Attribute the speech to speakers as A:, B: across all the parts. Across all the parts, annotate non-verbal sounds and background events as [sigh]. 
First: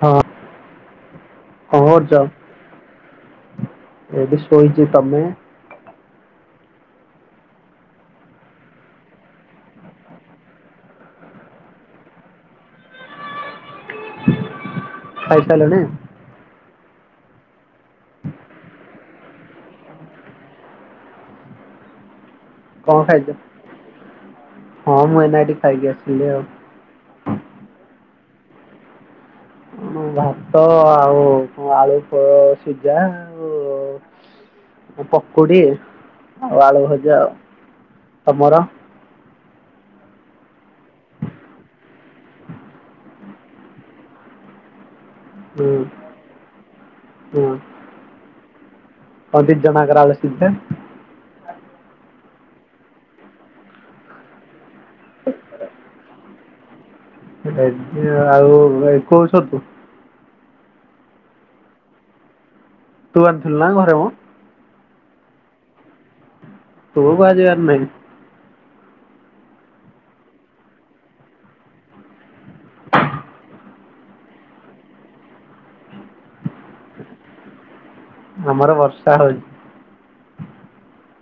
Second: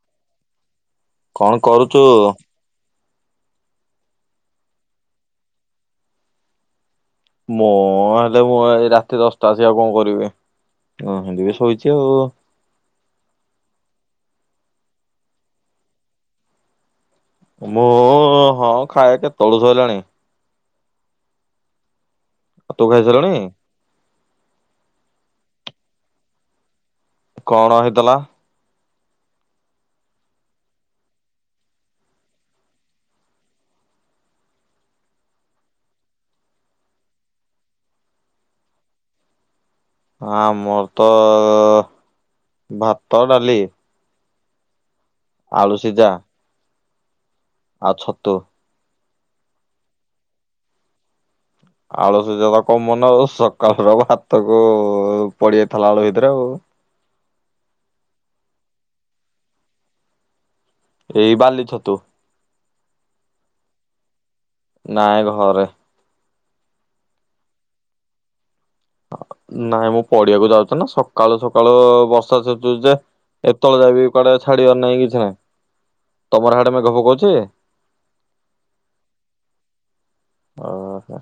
A: ହଁ କଣ କରୁଛ? ଏଠି ଶୋଇଛି ତମେ?
B: ମୁଁ ହେଲେ ମୁଁ ଏ ରାତି ଦଶଟାସିକି ଆଉ କଣ କରିବି [unintelligible] ସୋଇଛି ଆଉ।
A: ଖାଇସାରିଲଣି?
B: ମୁଁ ହଁ ଖାଇ କେତେବେଳୁ ସଇଲାଣି। ତୁ
A: କଣ ଖାଇଛ
B: ଖାଇସାରିଲୁଣି?
A: ହଁ ମୁଁ ଏୟିନା ଏଠି ଖାଇକି ଆସିଲି ଆଉ।
B: କଣ ହେଇଥିଲା?
A: ମୁଁ ଭାତ ଆଉ ଆଳୁ ସ ସିଝା ଆଉ ଏ ପକୁଡ଼ି ଆଉ ଆଳୁ ଭଜା ଆ ତମର?
B: ହଁ ମୋର ତ ଭାତ ଡାଲି। ଆଳୁ
A: ହୁଁ
B: ସିଝା
A: ହୁଁ।
B: ଆଉ ଛତୁ।
A: କଣ ଦୀ ଜଣ ଯାକର ଆଳୁ ସିଝା?
B: ଆଲୁ ସିଝା ତ କମନ୍ ଆଉ ସକାଳ ର ଭାତ କୁ ପଡ଼ିଯାଇଥିଲା ଆଳୁ ଭିତରେ ଆଉ।
A: ଆଉ କୋଉ ଛତୁ?
B: ଏଇ ବାଲି ଛତୁ।
A: ତୁ ଅଣିଥିଲୁ ନା ଘରେ ମ?
B: ନାଇଁ ଘରେ।
A: [unintelligible] ଆଜିବାର ନାଇଁ।
B: ନାଇଁ ମୁଁ ପଡିଆକୁ ଯାଉଛି ନା ସକାଳୁ-ସକାଳୁ ବର୍ଷା [unintelligible] ଏତଳ ଯାଏ ବି କୁଆଡେ ଛାଡିବାର ନାଇଁ କିଛି ନାହିଁ, ତମର ହାଡେ ମେଘ ପକଉଚି?
A: ଆମର ବର୍ଷା ହଉଛି।
B: ଓହୋ।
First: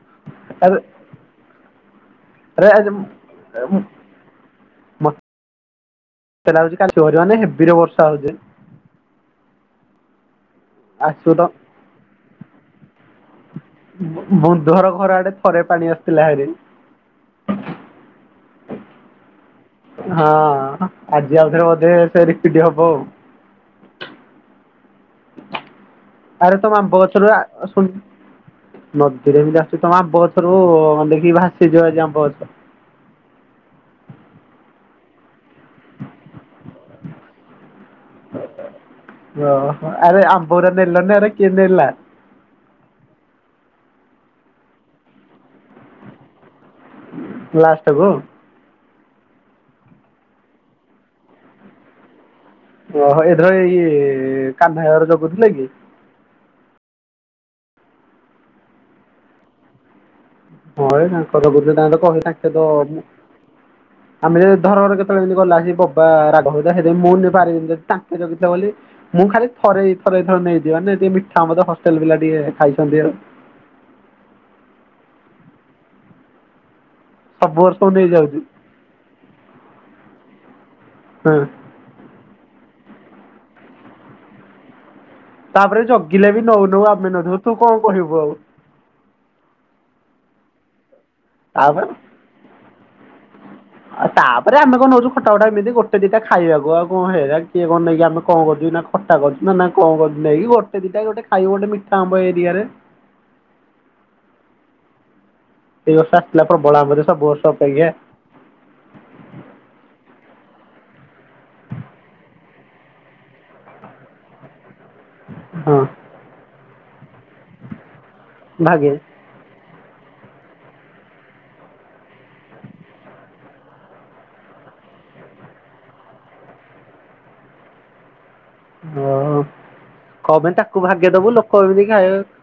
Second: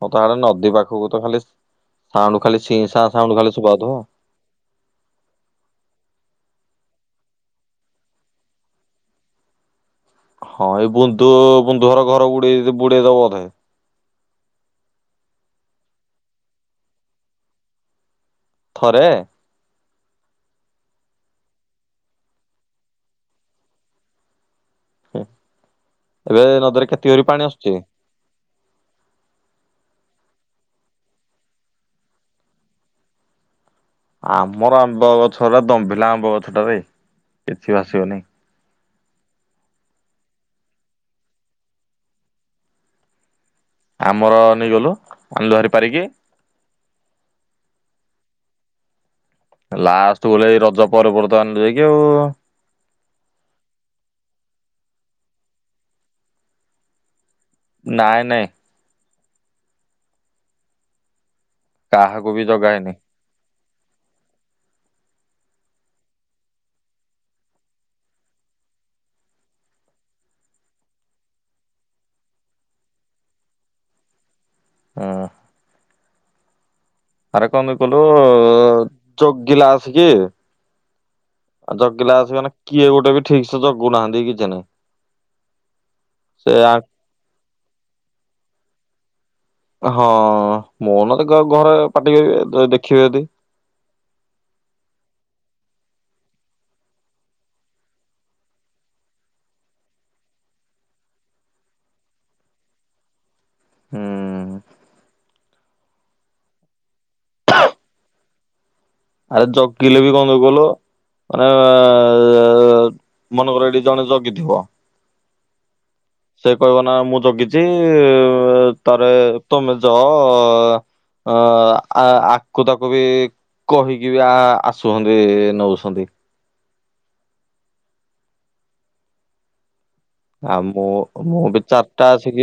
B: [unintelligible] ଆଡେ ନଦୀ
A: ଆରେ
B: ପାଖୁକୁ ତ ଖାଲି ସାଉଣ୍ଡୁ ଖାଲିି
A: ଆରେ
B: ସିଁ
A: ଆଜି
B: ସାଁ ଖାଲି ଶୁଭା
A: ମ-
B: ହଉଥିବ ଆଉ।
A: ମତେ [unintelligible] ହେବିରେ ବର୍ଷା ହଉଛି।
B: ହଁ ଏଇ ବୁନ୍ଦୁ
A: ଆସିବୁ ତ
B: ବୁନ୍ଦୁଘର ଘର ବୁଡେଇ ବୁଡେଇଦବ ବଧେ।
A: ବୁନ୍ଦୁଘର ଘରଆଡେ ଥରେ ପାଣି ଆସିଥିଲା ହାରି।
B: ଥରେ?
A: ହଁ ଆଜି ଆଉଥରେ ବୋଧେ ସେ ରିପିଟି ହବ ଆଉ।
B: ଏବେ
A: ଆରେ
B: ନଦୀରେ କେତେ ଜୋରି ପାଣି ଆସୁଛି?
A: [unintelligible] ନଦୀରେ ବି ଆସୁଛି ତମ ଆମ୍ବଗଛରୁ ଦେଖିକି ଭାସିଯିବ ଆଜି ଆମ୍ବଗଛ।
B: ଆମର ଆମ୍ବ ଗଛଟା ଦମ୍ଭିଲା ଆମ୍ବ ଗଛ ଟାରେ କିଛି ଭାସିବନି।
A: ଓହୋ ଆରେ ଆମ୍ବଗୁରା ନେଲନି ଆରେ କିିଏ ନେଲା।
B: ଆମର ନେଇଗଲୁ ଆଣିଲୁ ହାରି ପାରିକି।
A: ଲାଷ୍ଟକୁ?
B: ଲାଷ୍ଟ ବୋଇଲେ ଏଇ ରଜ ପରେ-ପରେ ତ ଆଣିଲୁ ଯାଇକି ଆଉ।
A: ଓହୋ ଏଇଥର ଏଇ କାନ୍ହା ହାଇ ଘର ଜଗୁଥିଲେ କି?
B: ନାଇଁ-ନାଇଁ।
A: ହଁ ଏଇ ତାଙ୍କର ଜଗୁଥିଲେ ତାଙ୍କ ତ କହି ତାଙ୍କେ ତ
B: ହଁ [inaudible]
A: ଆମେ ଯଦି ଧରର କେତବଳେ ଯେମିତି ଗଲା ସେ ବବା ରାଘବା ସେ ମୁଁ ପାରିବି ଯଦି ତାଙ୍କେ ଜଗିଥିବେ ବୋଲି ମୁଁ ଖାଲି ଥରେ ଦି ଥର ଏଇଥର ନେଇଚି, ମାନେ ଟିକେ ମିଠା ଆମ୍ବ ତ ହଷ୍ଟେଲ୍ ପିଲା ଟିକେ ଖାଇଛନ୍ତି ଆଉ।
B: ହୁଁ। ଆରେ
A: ସବୁ
B: କଣ
A: ବର୍ଷ ମୁଁ ନେଇଯାଉଛି
B: [unintelligible] ଜଗିଲା ଆସକିି।
A: ହୁଁ।
B: ଆଉ ଜଗିଲା ଆସିକି ମାନେ କିଏ ଗୋଟେ ବି ଠିକସେ ଜଗୁନାହାନ୍ତି କିଛି ନାହିଁ।
A: ତାପରେ ଜଗିଲେ ବି
B: ସେ ଆ
A: ନଉ-ନଉ ଆମେ ନଉ ତୁ କଣ କହିବୁ ଆଉ।
B: ହଁ ମୁଁ ନେଲେ ଘରେ
A: ତାପରେ
B: ପାଟି କରିବେ ଦେଖିବେ ଯଦି।
A: ଆଉ ତାପରେ ଆମେ କଣ ନଉଚୁ ଖଟା ଫଟା ଏମିତି ଗଟେ ଦିଟା ଖଇବାକୁ ଆଉ କଣ ହେରା କିଏ କଣ ନେଇକି ଆମେ କଣ କରୁଚୁ ନା। ଖଟା କରୁଚୁ ନା-ନା କଣ କରୁଚୁ ନେଇକି ଗୋଟେ ଦିଟା ଗୋଟେ ଖାଇବୁ ଗୋଟେ ମିଠା ଆମ୍ୱ ଏରିଆରେ।
B: ହୁଁ।
A: ଏଇ ବର୍ଷ ଆସିଥିଲା ପ୍ରବଳ ଆମ୍ବ ଯେ ସବୁ ବର୍ଷ ଅପେକ୍ଷା।
B: ଆରେ ଜଗିଲେ ବି କଣ [unintelligible] ମାନେ ମନେକର ଏଠି ଜଣେ ଜଗିଥିବ।
A: ହଁ।
B: ସେ କହିବ ନା ମୁଁ ଜଗିଛି
A: ଭାଗେ
B: ତାରେ ତମେ ଯାଅ। ଅ ଆକୁ ତାକୁ ବି କହିକି ବି ଆ ଆସୁସନ୍ତି ନଉସନ୍ତି।
A: ଓ [unintelligible]
B: ଆଉ
A: ତାକୁ
B: ମୁଁ
A: ଭାଗେ ଦବୁ
B: ମୁଁ ବି
A: ଲୋକ ଏମିତି
B: ଚାରିଟା
A: ଖାଇବେ।
B: ଆସିକି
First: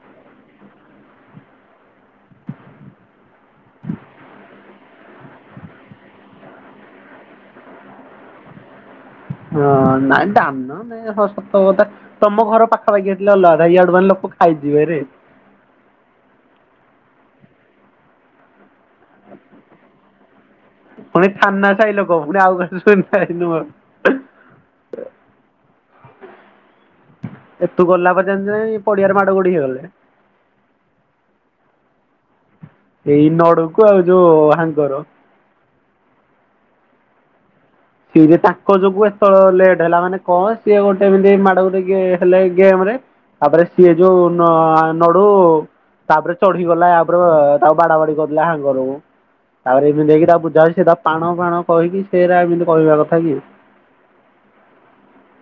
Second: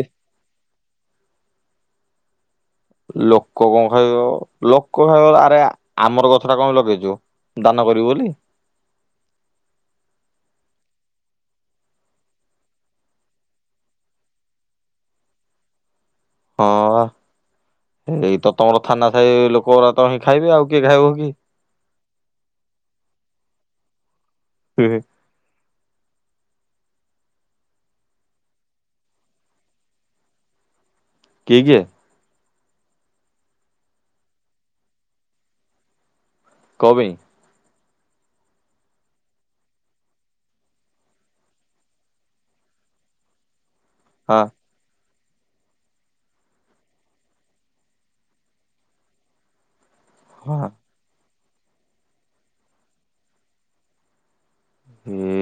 B: [inaudible] ଲୋକ କଣ ଖାଇବ ଲୋକ ଖାଇବ ଆରେ ଆମର ଗଛଟା କଣ ପାଇଁ ଲଗେଇଚୁ ଦାନ କରିବୁ ବୋଲି?
A: ହଁ ନାଇଁ ଦାନ ନାଇଁ ହଁ ସତକଥା ତମ ଘର ପାଖାପାଖି ହେଇଥିଲେ ଅଲଗା କଥା, ଇଆଡୁ ମାନେ ଲୋକ ଖାଇଯିବେ ରେ।
B: ହଁବା ଏଇ ତ ତମର ଥାନାସାଇ ଲୋକଗୋରା ତ ହିଁ ଖାଇବେ ଆଉ କିଏ ଖାଇବ। କି?
A: ଫୁଣି ଥାନସାଇ ଲୋକ [unintelligible]
B: କିଏ
A: ଏ ତୁ ଗଲା ପରେ ଜାଣିଚୁ ନା ନାଇଁ, ଏ ପଡିଆରେ ମାଡଗୋଡି ହେଇଗଲେ।
B: କିଏ-କିଏ?
A: ଏଇ ନଡୁକୁ ଆଉ ଯୋଉ ହାଙ୍ଗର।
B: କୱେ।
A: ସିଏ ଯେ ତାଙ୍କ ଯୋଗୁ ଏତେବେଳେ ଲେଟ ହେଲା ମାନେ କଣ ସିଏ ଗୋଟେ ଏମିତି ମାଡ ହେଲେ ଗେମରେ। ତାପରେ ସିଏ
B: ହଁ
A: ଯୋଉ- ନଡୁ ତାପରେ ଚଢିଗଲା ଉପରେ ତାକୁ ବାଡା ବାଡି କରିଦଲା ହାଙ୍ଗରକୁ। ତାପରେ ଏମିତି ଯକି ତା ବୁଝା
B: ହଁ
A: ହଉଛି ସେଇ ତାା ପାଣ ଫାଣ କହିକି ସେଇଟା ଏମିତି କହିବା କଥା କି?
B: ହୁଁ।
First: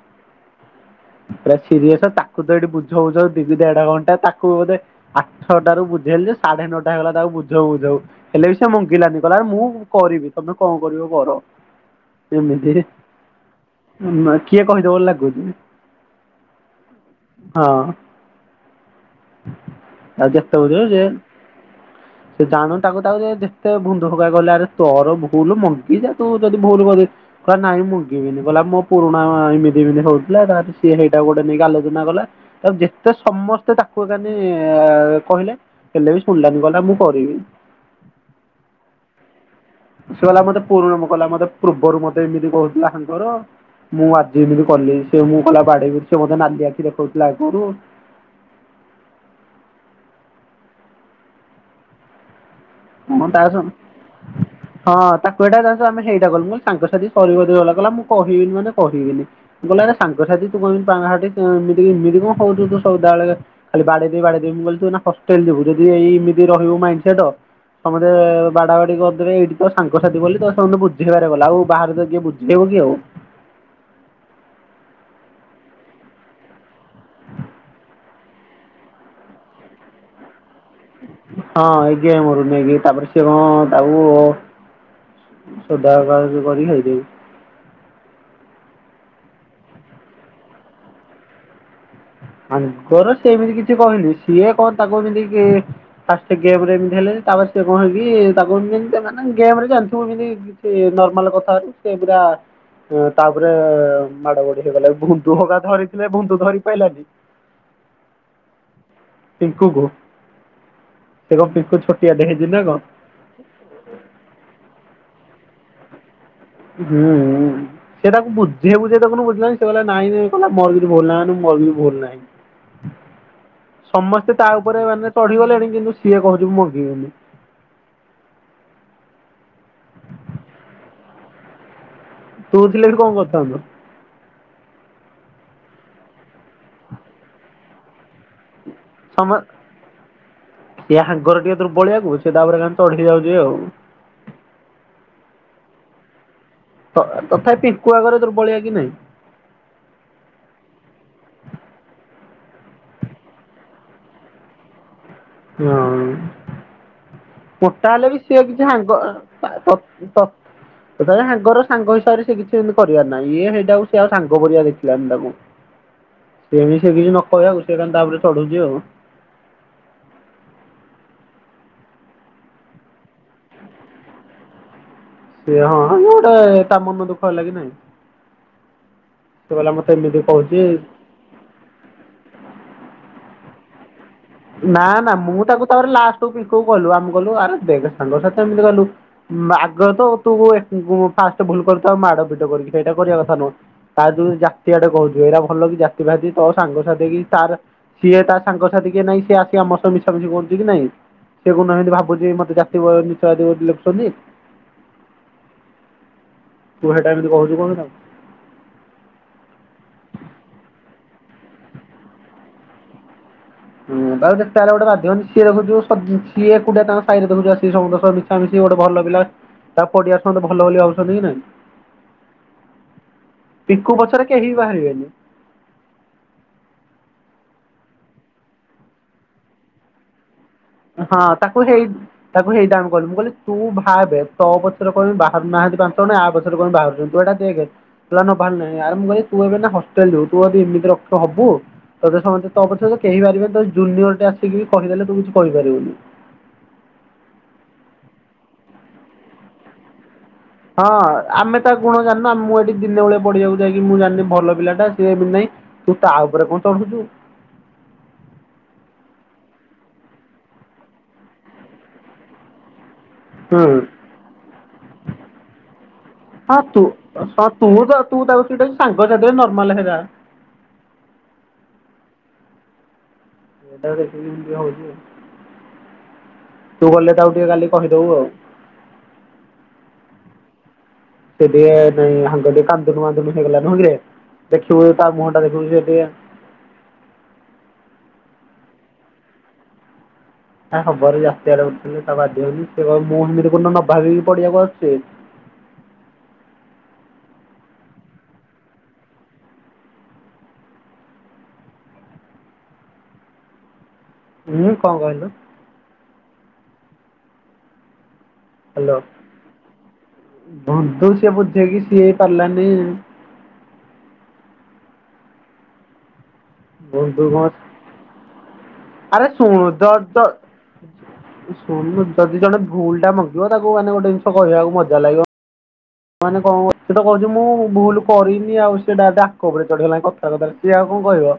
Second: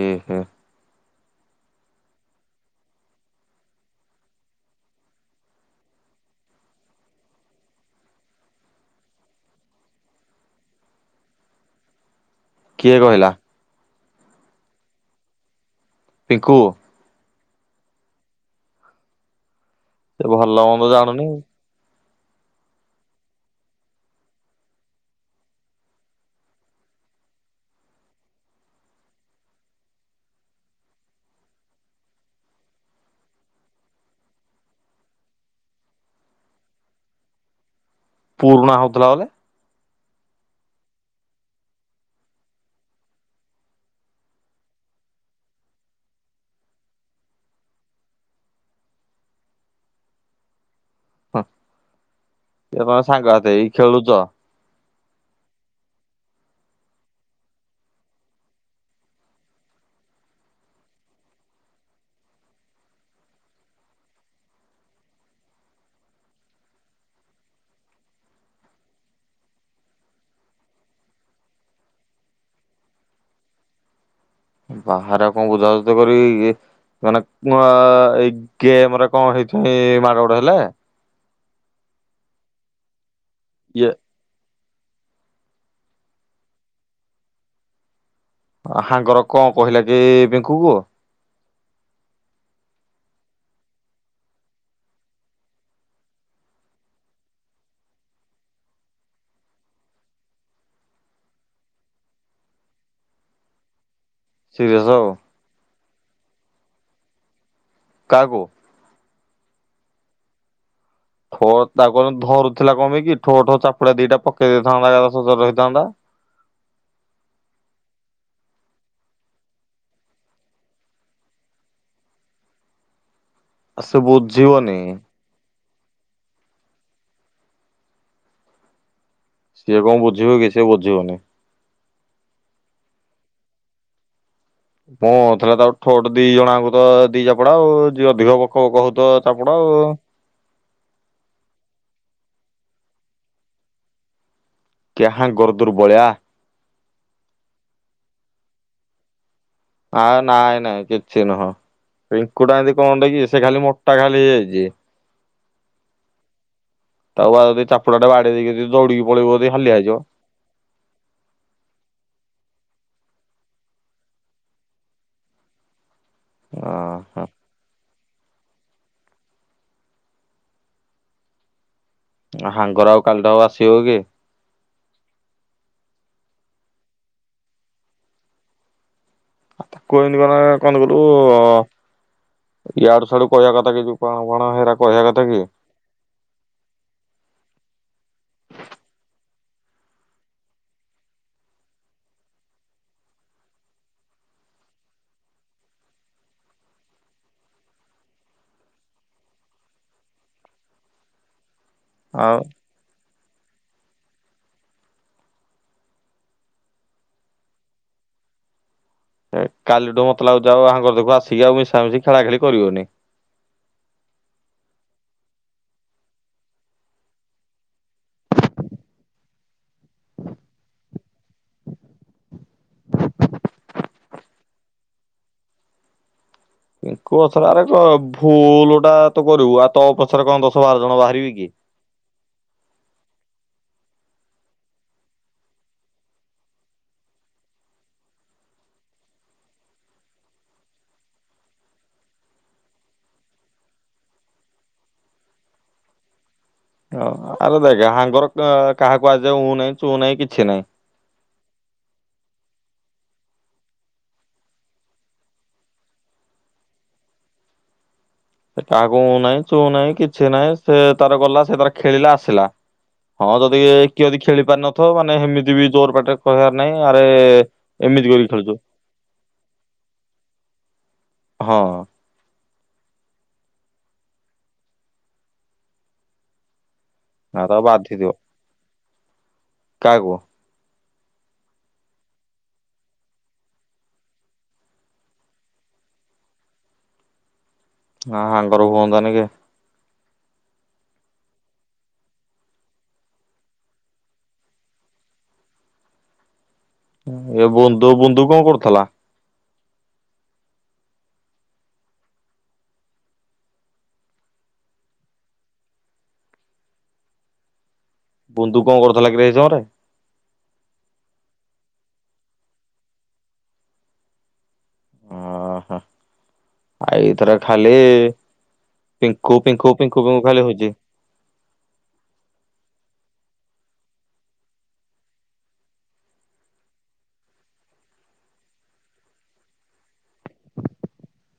A: ପୁରା ସିରିଅସ ତାକୁ ତ ଏଇଠି ବୁଝଉଛ ଦିଦି ତ ଏଡେ ବଡଟା ତାକୁ ବଧେ- ଆଠଟାରୁ ବୁଝେଇଲି ଯେ ସାଢେ ନଅଟା ହେଇଗଲା ତାକୁ ବୁଝଉ ବୁଝଉ। ହେଲେ ବି ସେ ମଙ୍ଗିଲାନି କହିଲା ଆ ମୁଁ କରିବି ତମେ କଣ କରିବ କର। ଏମିତି ଯେ
B: କିଏ କହିଲା?
A: କିଏ କହିଦବ ଓଲାକୁ।
B: ପିଙ୍କୁ।
A: ହଁ।
B: ସେ
A: ଆଉ ଯେତେ
B: ଭଲ
A: ବୁଝେଇବ
B: ମନ୍ଦ
A: ସେ
B: ଜାଣୁନି।
A: ସେ ଜାଣୁ ତାକୁ ତାକୁ ଯେତେ ବୁନଦା ହେରିକା କହିଲେ ଆରେ ତୋର ଭୁଲ ମଙ୍ଗିଯା ତୁ ଯଦି ଭୁଲ କରି- କହିଲା ନାଇଁ ମଙ୍ଗିବିନି କହିଲା ମୋର ପୁରୁଣା ଏମିତି ଏମିତି ହଉଥିଲା ତା- ସିଏ ସେଇଟାକୁ ଗୋଟେ ନେଇକି ଆଲୋଚନା କଲା ତା ଯେତେ ସମସ୍ତେ ତାକୁ କ କହିଲେ? ହେଲେ ବି ଶୁଣିଲାନି ଗଲା ମୁଁ କରିବି।
B: ପୁରୁଣା ହଉଥିଲା ବୋଲେ।
A: ସେ କଲା ମତେ ପୁରୁଣ କଲା ମତେ ପୂର୍ବରୁ ମତେ ଏମିତି କହୁଥିଲା ହାଙ୍ଗର। ମୁଁ ଆଜି ଏମିତି କଲି ସେ ମୁଁ କଲା ବାଡେଇ ସେ ମୋତେ ନାଲି ଆଖି ଦେଖଉଥିଲା ଆଗରୁ
B: ହ ଏ ତମେ
A: ହଁ
B: ସାଙ୍ଗ ସାଥି
A: ତା
B: ହେଇ ଖେଳୁଛ।
A: ହଁ ତାକୁ ଏଇଟା ଆମେ ହେଇଟା କଲୁ ସାଙ୍ଗସାଥି ସିଏ ଗ କଲା ମୁଁ କହିବିନି ମାନେ କହିବିନି। ମୁଁ କହିଲି ଆରେ ସାଙ୍ଗସାଥି ତୁ କଣ ଏମିତି ପାଣହାତି ଏମିତି ଏମିତି କଣ ହଉଛୁ ସଦାବେଳେ। ଖାଲି ବାଡେଇଦେବି ବାଡେଇଦେବି ମୁଁ କହିଲି ନା ହଷ୍ଟେଲ ଯିବୁ ଯଦି ଏଇ ଏମିତି ରହିବୁ ମାଇଚିଆତ ସମସ୍ତେ ବାଡା ବାଡି କରିଦେବେ ଏଇଠି ତ ସାଙ୍ଗସାଥି ବୋଲି ତ ସେମାନେ ବୁଝେଇ ବାରେ ଗଲା ବାହାରେ ତ କିଏ ବୁଝେଇବ କି ଆଉ
B: ବାହାରେ କଣ ବୁଝାସୁଝା କରିବେ କିଏ? ମାନେ ଏଇ ଗେମରେ କଣ ହେଇଛି ମାଡ ଗୋଡ ହେଲା?
A: ହଁ ଏଇ ଗେମରୁ ନେଇକି ତାପରେ ସେ କଣ
B: ଇଏ
A: ତାକୁ ସୋଦା ସୋଦି କରି କି ହେଇଥିବେ।
B: ହାଙ୍ଗର କଣ କହିଲା କି ପିଙ୍କୁକୁ
A: ଆଙ୍କର ସେ ଏମିତି କିଛି କହିନି ସିଏ କଣ ତାକୁ ଏମିତି କି ଫାଷ୍ଟଗେମରେ ଏମିତି ହେଲେ ତାପରେ ସେ କଣ ହେକି ତାକୁ ମାନେ ଗେମରେ ଜାଣିଥିବୁ ଏମିତି। ସିଏ ନର୍ମାଲ କଥା ହେଉଛି ସେ ପୁରା ତାପରେ ମାଡ ଗୋଡି
B: ସିରିୟସ
A: ହେଇଗଲା
B: ଆଉ।
A: ବୁଟୁ ହଗା ଧରିଥିଲେ ବୁଟୁ ଧରି ପାଇଲାନି।
B: କାହାକୁ?
A: ପିଙ୍କୁକୁ ସେ କଣ
B: ଠୋ
A: ପିଙ୍କୁ
B: ତାକୁ
A: ଛୋଟିଆଟେ ହେଇଛି ନା
B: ଧରୁଥିଲା କଣ ଯେଇଁକି ଠୋ ଠୋ ଚାପୁଡା ଦିଟା ପକେଇ ଦେଇଥାନ୍ତା ସ ଜର ହେଇଥାନ୍ତା।
A: ହୁଁ ଉଁ। ସେଟାକୁ ବୁଝେଇ ବୁଝେଇ ତାକୁୁ ବୁଝିଲାନି ସେ କହିଲା ନାଇଁ ନାଇଁ [inaudible] ବୋଲି।
B: ସେ ବୁଝିବନି।
A: ଉପରେ ମାନେ ଚଢିଗଲେଣି କିନ୍ତୁ ସିଏ କହୁଛିି ମୁଁ ମଙ୍ଗିବିନି।
B: ସିଏ କଣ ବୁଝିବ କି ସିଏ ବୁଝିବନି।
A: ତୁ ଥିଲେ ଏଠି କଣ କରିଥାନ୍ତୁ?
B: ମୁଁ ଥିଲା ତ ଠୋ ଠୋ ଦି ଜଣଙ୍କୁ ତ ଦି ଚାପଡା ଆଉ ଯେ ଅଧିକ ବକବକ ହୋଉ ତ
A: ସମ
B: ଚାପୁଡା ଆଉ
A: ୟା ହଙ୍ଗର ଟିକେ ଦୁରବଳିଆକୁୁ ସେ ତାପରେ କା ଚଢି ଯାଉଛି ଆଉ
B: କାହାଙ୍ଗର ଦୁରବଳିଆ।
A: ତଥାପି ପିଙ୍କୁ ଆଗରେ ଦୁର୍ବଳିଆ କି ନାହିଁ?
B: ଆ ନାଇଁ ନାଇଁ କିଛି ନୁହଁ ପିଙ୍କୁଟା ଏମିତି କଣ କିି ସେ ଖାଲି ମୋଟା ଖାଲି ହେଇଯାଇଛି।
A: ହଁ।
B: ତାକୁ ଆଉ
A: ମୋଟା
B: ଚାପଡ଼ା
A: ହେଲେ
B: ଟା
A: ବି
B: ବାଡେଇ
A: ସିଏ
B: ଦେଇକି
A: କିଛି
B: ଯ
A: ହାଙ୍ଗ
B: ଦୌଡିକି
A: ତ
B: ପଳେଇବ ହାଲିଆ ହେଇଯିବ
A: ତ ତଥାପି ସାଙ୍ଗର ସାଙ୍ଗ ହିସାବରେ ସେ କିଛି ଏମିତି କରିବାର ନାହିଁ ଇଏ ସେଇଟାକୁ ସେ ଆଉ ସାଙ୍ଗ ପରିବା ଦେଖିଲାନି ତାକୁ ସେ ସେ ନ
B: ଅହ
A: କହିବାକୁ ସେ ଖାଲି ତାପରେ ଚଢ଼ୁଛି ଆଉ।
B: ସାଙ୍ଗର ଆଉ କାଲିଟା ଆଉ ଆସିବ କି?
A: ସେ ହଁଁ ଗୋଟେ ତା ମନ ଦୁଃଖ ହେଲା କି ନାଇଁ। ସେବେଲେ ମତେ ଏମିତି କହୁଛି
B: ତୁ ୟାଡୁ ସଡୁ କହିବା କଥା କି ଯୋଉ କାଣ ଫାଣ ହେରା କହିବା କଥା କି?
A: ତା ଲାଷ୍ଟ ପିଲକୁ ଗଲୁ ଆମ ଗଲୁ ଆର ଦେଖେ ସାଙ୍ଗ ସାଥି ଏମିତି ଗଲୁ। ଆଗ ତ ତୁ ଫାଷ୍ଟ ଭୁଲ କରଛୁ ଆଉ ମାଡ ବିିଡ କରିକି ସେଇଟା କରିବା କଥା ନୁହଁ। ତା ଯୋଉ ଜାତିଆଡେ କହୁଛି ଏଇଟା ଭଲ କି ଜାତି ବାତି ତୋ ସାଙ୍ଗସାଥି କି ତାର୍ ସିଏ ତା ସାଙ୍ଗସାଥି କିଏ ନାଇଁ ସିଏ ଆସି ଆମ ସହ ମିଶାମିଶି କୁରୁଛି କି ନାଇଁ ସେ କୁହନ୍ତି ଭାବୁଛି
B: ଆଉ
A: ମତେ ଜା ତି [unintelligible] ତୁ ହେଟା ଏମିତି କହୁଛୁ କଣ ତାକୁ?
B: କାଲିଠୁ ମତେ ଲାଗୁଛି ଆଉ ଆଙ୍କର ଯୋଗୁ ଆସିକି ଆଉ ମିଶାମିଶି ଖେଳା ଖେଳି କରିବନି।
A: ହୁଁ ତାପରେ ଯେତେହେଲେ ଗୋଟେ ବାଧିବନି ସିଏ ଦେଖୁଛୁ ସିଏ ଏକୁଟିଆ ତାଙ୍କ ସାହିରେ [unintelligible] ତାପରେ ସେ ଗୋଟେ ଭଲ ପିଲା। ତା ପଡିଆସନ୍ତୁ ଭଲ ବୋଲି ଭାବଛନ୍ତି କି ନାଇଁ ପିଙ୍କୁ ପଛରେ କେହି ବାହାରିବେନି,
B: ଏଙ୍କୁ ଅସରେ ଆରେ ଭୁଲ ଟା ତ କରିବୁ ଆଉ ତୋ ପସରେ କଣ ଦଶ ବାର ଜଣ
A: ହଁ
B: ବାହାରିବି କି?
A: ତାକୁ ହେଇ ତାକୁ ହେଇଟା ଆମେ କହିଲୁ ମୁଁ କିହିଲି ଭାବେ ତୋ ପଛରେ କଣ ବାହାରୁ ନାହାନ୍ତି ପାଞ୍ଚଜଣ ୟା ପଛରେ କଣ ପାଇଁ ବାହାରୁଛନ୍ତି? ତୁ ଏଟା ଦେଖେ ତୁ ଏବେ ହେବାର ନାହିଁ ଆରେ ମୋ ଭାଇ ଏବେ ହଷ୍ଟେଲ ଯୁ ତୁ ଯଦି ଏମିତି ର ହବୁ ତୋ ସମସ୍ତେ ତୋ ପଛ କେହିପାରିବେନି ତ ଜୁନିୟର ଟେ ଆସିକି ବି କହିଦେଲେ ତୁ କିଛି କହିପାରିବୁନି।
B: ଓ ଆରେ ଦେଖା ହାଙ୍ଗର ତ କାହାକୁ ଆଜିିଯାଏ ଉ ନାହିଁ ଚୁ ନାହିଁ କିଛି ନାହିଁ।
A: ହଁ ଆମେ ତା ଗୁଣ ଜାନିନୁ ମୁଁ ଏଠି ଦିନେବେଳେଆ ପଢିବାକୁ ଯାଇକି ମୁଁ ଜାଣିଲି ଭଲ ପିଲା ଟା ସିଏ କି ନାହିଁ। ତୁ ତା ଉପରେ କଣ ଚଢୁଛୁ?
B: ସେ କାହାକୁ ଉ ନାହିଁ ଚୁଉ ନାହିଁ କିଛି ନାହିଁ ସେ ତାର ଗଲା ସେ ତାର ଖେଳିଲା ଆସିଲା। ହଁ ଯଦି
A: ହୁଁ
B: କିଏ ଯଦି ଖେଳି ପାରିନଥିବ ମାନେ ସେମିତି ବି ଜୋର ପାଟିରେ
A: ହଁ
B: କହିବାର
A: ତୁ
B: ନାହିଁ ଆରେ
A: ହଁ ତୁ ତୁ
B: ଏମିତି
A: ତାକୁ
B: କରିକି
A: ଚିଡାଉଛୁ
B: ଖେଳୁଛୁ
A: ସେଇଟା ସାଙ୍ଗ ସାଥି ରେ ନର୍ମାଲ ହେରା।
B: ହଁ।
A: ଟା ଦେଖିବିତି ହଉଛି ତୁ ଗଲେ ତାକୁ
B: ନା
A: ଟିକେ କାଲି
B: ବାଧିଦିଅ
A: କହିଦବୁ ଆଉ
B: କାହାକୁ?
A: ସେ ଟିକେ ନାଇଁ ହଙ୍ଗ ଟିକେ କାନ୍ଦୁଣୁମାଦୁନୁ ହେଇଗଲା ନାଁ ରେ ଦେଖିବୁ ତା ମୁହ ଟା ଦେଖିବୁ ସେ ଟିକେ
B: ହଁ ହାଙ୍ଗର ହୁଅନ୍ତା ନି କେ
A: ନା ହେବନି ଜାତି ଆଡ କରଥିଲେ ତା ବାଧିବନି ସେ କହିବ ମୁଁ ସେମିତି କଣ ନ ଭାବିକି ପଡିଆକୁ ଆସୁଛି
B: ଏ ବୁନ୍ଧୁ ବୁଧୁ କଣ କରୁଥିଲା?
A: ହୁଁ କଣ କହିଲୁ?
B: ବୁନ୍ଧୁ କଣ କରୁଥିଲା କିରେ ସେଇ ସମୟରେ?
A: ବୁଧୁ ସିଏ ବୁଝେଇକି ସିଏ ହେଇ ପାରିଲାନି
B: ଓହୋ।
A: ଭଣ୍ଡୁ
B: ଏଇଥିରେ
A: କଣ
B: ଖାଲି
A: ଆରେ
B: ପିଙ୍କୁ
A: ଶୁଣୁ
B: ପିଙ୍କୁ
A: ଜ
B: ପିଙ୍କୁ ପିଙ୍କୁ
A: ଜ
B: ଖାଲି ହଉଛି।
A: ଶୁଣୁ ଯଦି ଜଣେ ଭୁଲ ଟା ମାଗିବ ତାକୁ ମାନେ ଗୋଟେ ଜିନିଷ କହିବାକୁ ମଜା ଲାଗିବ ମାନେ କଣ ସେତ କହୁଛି ମୁଁ ଭୁଲ କରିନି ଆଉ ସେ ଡାଇରେକ୍ଟ ୟାଙ୍କ ଉପରେ ଚଢେଇଗଲାଣି କଥା କଥାରେ ସିଏ ଆଉ କଣ କହିବ